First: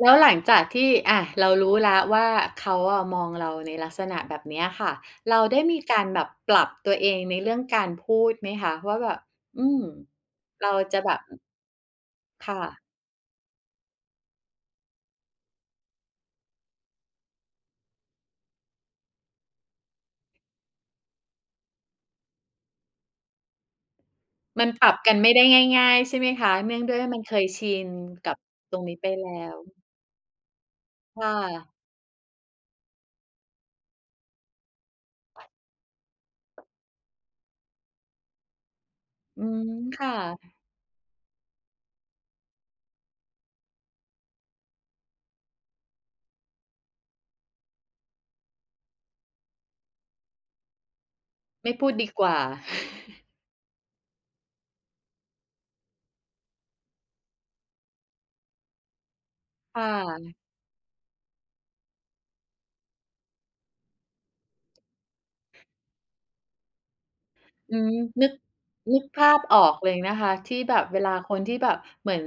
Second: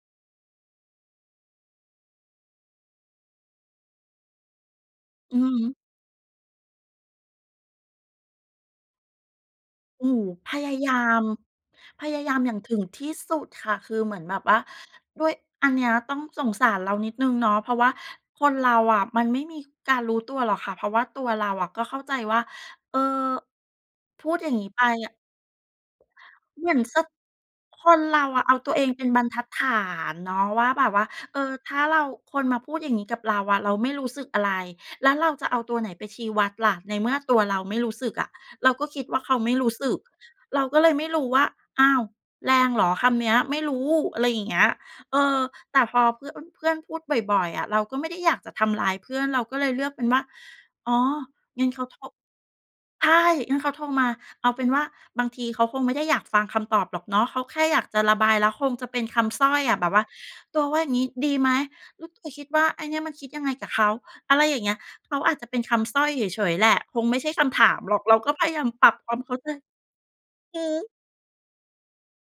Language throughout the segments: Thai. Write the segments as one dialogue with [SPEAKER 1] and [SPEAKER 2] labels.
[SPEAKER 1] แล้วหลังจากที่ อะ เรารู้แล้วว่า เขาอะมองเราในลักษณะแบบเนี้ยค่ะ เ
[SPEAKER 2] อื
[SPEAKER 1] รา
[SPEAKER 2] อ
[SPEAKER 1] ได
[SPEAKER 2] ฮ
[SPEAKER 1] ้
[SPEAKER 2] ึ
[SPEAKER 1] มีการแบบปรับตัวเองในเรื่องการพูดไหมคะ? ว่าแบบ อืม
[SPEAKER 2] อืม พ
[SPEAKER 1] เ
[SPEAKER 2] ย
[SPEAKER 1] ร
[SPEAKER 2] า
[SPEAKER 1] า
[SPEAKER 2] ยา
[SPEAKER 1] จะแบ
[SPEAKER 2] ม
[SPEAKER 1] บ
[SPEAKER 2] พยายาม
[SPEAKER 1] ค
[SPEAKER 2] อย่า
[SPEAKER 1] ่
[SPEAKER 2] งถ
[SPEAKER 1] ะ
[SPEAKER 2] ึงที่สุดค่ะ คือเหมือนแบบว่า ด้วย อันเนี้ยต้องสงสารเรานิดหนึ่งเนาะ เพราะว่าคนเราอะมันไม่มีการรู้ตัวหรอกค่ะ เพราะว่าตัวเราอะก็เข้าใจว่า เออ พูดอย่าง
[SPEAKER 1] ม
[SPEAKER 2] งี
[SPEAKER 1] ั
[SPEAKER 2] ้
[SPEAKER 1] น
[SPEAKER 2] ไป
[SPEAKER 1] ปรับ
[SPEAKER 2] อ
[SPEAKER 1] ก
[SPEAKER 2] ะ
[SPEAKER 1] ันไม่ได้ง่าย ๆ ใช่ไหมคะ?
[SPEAKER 2] เหม
[SPEAKER 1] เน
[SPEAKER 2] ื
[SPEAKER 1] ื
[SPEAKER 2] อ
[SPEAKER 1] ่อ
[SPEAKER 2] น
[SPEAKER 1] งด้
[SPEAKER 2] จ
[SPEAKER 1] วย
[SPEAKER 2] ะ
[SPEAKER 1] ว่ามันเคยชิ
[SPEAKER 2] ค
[SPEAKER 1] น
[SPEAKER 2] นเรา
[SPEAKER 1] กับ
[SPEAKER 2] อะเอาตั
[SPEAKER 1] ต
[SPEAKER 2] ว
[SPEAKER 1] ร
[SPEAKER 2] เอ
[SPEAKER 1] ง
[SPEAKER 2] ง
[SPEAKER 1] นี้
[SPEAKER 2] เป็
[SPEAKER 1] ไป
[SPEAKER 2] นบร
[SPEAKER 1] แ
[SPEAKER 2] ร
[SPEAKER 1] ล้
[SPEAKER 2] ทัดฐ
[SPEAKER 1] ว
[SPEAKER 2] านเนาะว่า แบบว่า
[SPEAKER 1] ค่ะ
[SPEAKER 2] เออ ถ้าเรา คนมาพูดอย่างนี้กับเราอะ เราไม่รู้สึกอะไร แล้วเราจะเอาตัวไหนไปชี้วัดล่ะ ในเมื่อตัวเราไม่รู้สึกอะ เราก็คิดว่าเขา
[SPEAKER 1] อื
[SPEAKER 2] ไม่
[SPEAKER 1] ม
[SPEAKER 2] รู้สึ
[SPEAKER 1] ค
[SPEAKER 2] ก
[SPEAKER 1] ่ะ
[SPEAKER 2] เราก็เลยไม่รู้ว่า "อ้าว แรงเหรอคำเนี้ย? ไม่รู้" อะไรอย่างเงี้ย เออ แต่พอเพื่อน เพื่อนพูดบ่อย ๆ อะ เราก็ไม่ได้อยากจะทำร้ายเพื่อน เราก็เลยเลือกเป็นว่า อ๋อ งั
[SPEAKER 1] ไ
[SPEAKER 2] ้
[SPEAKER 1] ม
[SPEAKER 2] น
[SPEAKER 1] ่
[SPEAKER 2] เข
[SPEAKER 1] พ
[SPEAKER 2] า
[SPEAKER 1] ูด
[SPEAKER 2] โทร
[SPEAKER 1] ดีกว่า
[SPEAKER 2] ใช่ งั้นเขาโทรมา เอาเป็นว่า บางทีเขาคงไม่ได้อยากฟังคำตอบหรอกเนาะ เขาแค่อยากจะระบาย แล้วคงจะเป็นคำสร้อยอ
[SPEAKER 1] ค
[SPEAKER 2] ะ
[SPEAKER 1] ่
[SPEAKER 2] แบบว่า
[SPEAKER 1] ะ
[SPEAKER 2] "ตัวว่าอย่างงี้ดีไหม? อ ตัวคิดว่า ไอ้เนี่ยมันคิดยังไงกับเขา?" อะไรอย่างเงี้ย เขาอาจจะเป็นคำสร้อยเฉย ๆ แหละ คงไม่ใช่คำถา
[SPEAKER 1] อื
[SPEAKER 2] ม
[SPEAKER 1] ม
[SPEAKER 2] หรอก เรา
[SPEAKER 1] นึ
[SPEAKER 2] ก็
[SPEAKER 1] ก
[SPEAKER 2] พยายามปรั
[SPEAKER 1] น
[SPEAKER 2] บ
[SPEAKER 1] ึก
[SPEAKER 2] ควา
[SPEAKER 1] ภ
[SPEAKER 2] มเข
[SPEAKER 1] า
[SPEAKER 2] ้า
[SPEAKER 1] พ
[SPEAKER 2] ใจ
[SPEAKER 1] ออกเลยนะคะ ที่
[SPEAKER 2] อือ
[SPEAKER 1] แบ
[SPEAKER 2] ฮ
[SPEAKER 1] บ
[SPEAKER 2] ึ
[SPEAKER 1] เวลาคนที่แบบเหมือน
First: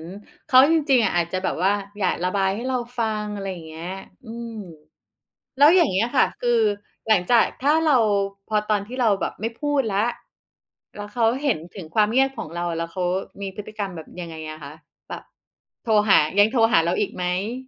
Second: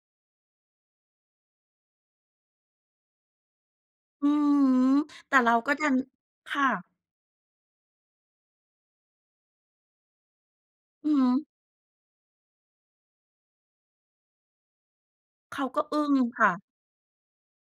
[SPEAKER 1] เขาจริง ๆ อาจจะแบบว่า อยากระบายให้เราฟัง อะไรอย่างเงี้ย
[SPEAKER 2] อื
[SPEAKER 1] อื
[SPEAKER 2] อฮึ
[SPEAKER 1] ม
[SPEAKER 2] แต่เรา
[SPEAKER 1] แล้
[SPEAKER 2] ก
[SPEAKER 1] ว
[SPEAKER 2] ็
[SPEAKER 1] อ
[SPEAKER 2] ด
[SPEAKER 1] ย่
[SPEAKER 2] ั
[SPEAKER 1] าง
[SPEAKER 2] น
[SPEAKER 1] เงี้ยค่ะ คื
[SPEAKER 2] ค
[SPEAKER 1] อ
[SPEAKER 2] ่ะ
[SPEAKER 1] หลังจาก ถ้าเรา พอตอนที่เราแบบไม่พูดแล้ว แล้
[SPEAKER 2] อ
[SPEAKER 1] ว
[SPEAKER 2] ือ
[SPEAKER 1] เข
[SPEAKER 2] ฮ
[SPEAKER 1] า
[SPEAKER 2] ึ
[SPEAKER 1] เห็นถึงความเงียบของเรา แล้วเขามีพฤติกรรมแบบยังไงอะคะ? แบบ
[SPEAKER 2] เขาก็
[SPEAKER 1] โทร
[SPEAKER 2] อึ้
[SPEAKER 1] ห
[SPEAKER 2] ง
[SPEAKER 1] า
[SPEAKER 2] ค
[SPEAKER 1] ยั
[SPEAKER 2] ่
[SPEAKER 1] งโ
[SPEAKER 2] ะ
[SPEAKER 1] ทรหาเราอีกไหม?